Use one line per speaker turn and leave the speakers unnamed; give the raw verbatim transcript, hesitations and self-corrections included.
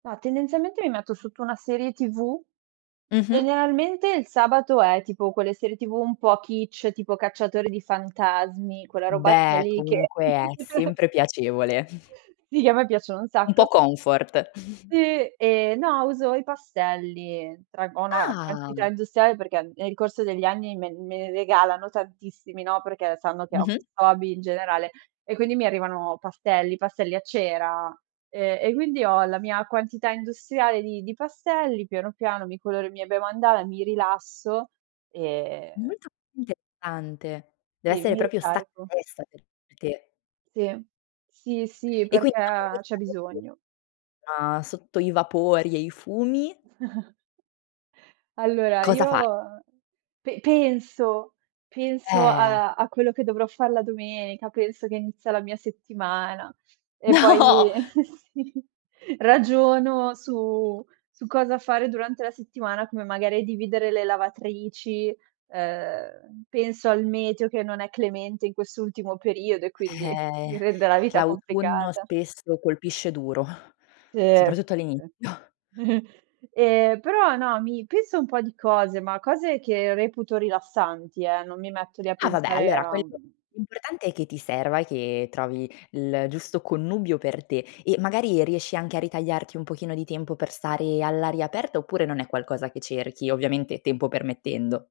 Ma, tendenzialmente, mi metto sotto una serie TV.
Mh-mh.
Generalmente, il sabato è, tipo, quelle serie TV un po' Kitsch, tipo cacciatore di fantasmi, quella robaccia
Beh,
lì che
comunque è sempre piacevole.
Sì, che a me piacciono un
Un po'
sacco.
comfort.
Sì, e no, uso i pastelli. Traggo una quantità
Ah!
industriale perché, nel corso degli anni, me me ne regalano tantissimi, no, perché sanno che ho
Mh-mh.
questo hobby in generale e quindi mi arrivano pastelli, pastelli a cera, ehm, e quindi ho la mia quantità industriale di di pastelli, piano, piano, mi coloro i miei bei mandala, mi rilasso e
Molto intessante, deve
Sì,
essere
mi
propio stacca
ricarico.
la testa per te.
Sì, sì, sì,
E quindi dopo
perché
questa
c'è bisogno.
[unintelligible] ah, sotto i vapori e i fumi
Allora
cosa fa?
io pe penso, penso
Eh.
alla a quello che dovrò fare la domenica, penso che inizia la mia settimana e poi
No.
sì, ragiono su su cosa fare durante la settimana, come magari dividere le lavatrici, ehm, penso al meteo, che non è clemente in quest'ultimo periodo e quindi mi
Eh,
rende la vita
l'autunno
complicata.
spesso colpisce duro,
Sì.
soprattutto
[unintelligible]
all'inizio.
Ehm, però no, mi penso un po' di cose, ma cose che reputo rilassanti, eh, non mi metto lì a
Ah, vabbè,
pensare
allora,
a
quello, l'importante è che ti serva e che trovi il giusto connubio per te e magari riesci anche a ritagliarti un pochino di tempo per stare all'aria aperta oppure non è qualcosa che cerchi, ovviamente, tempo permettendo?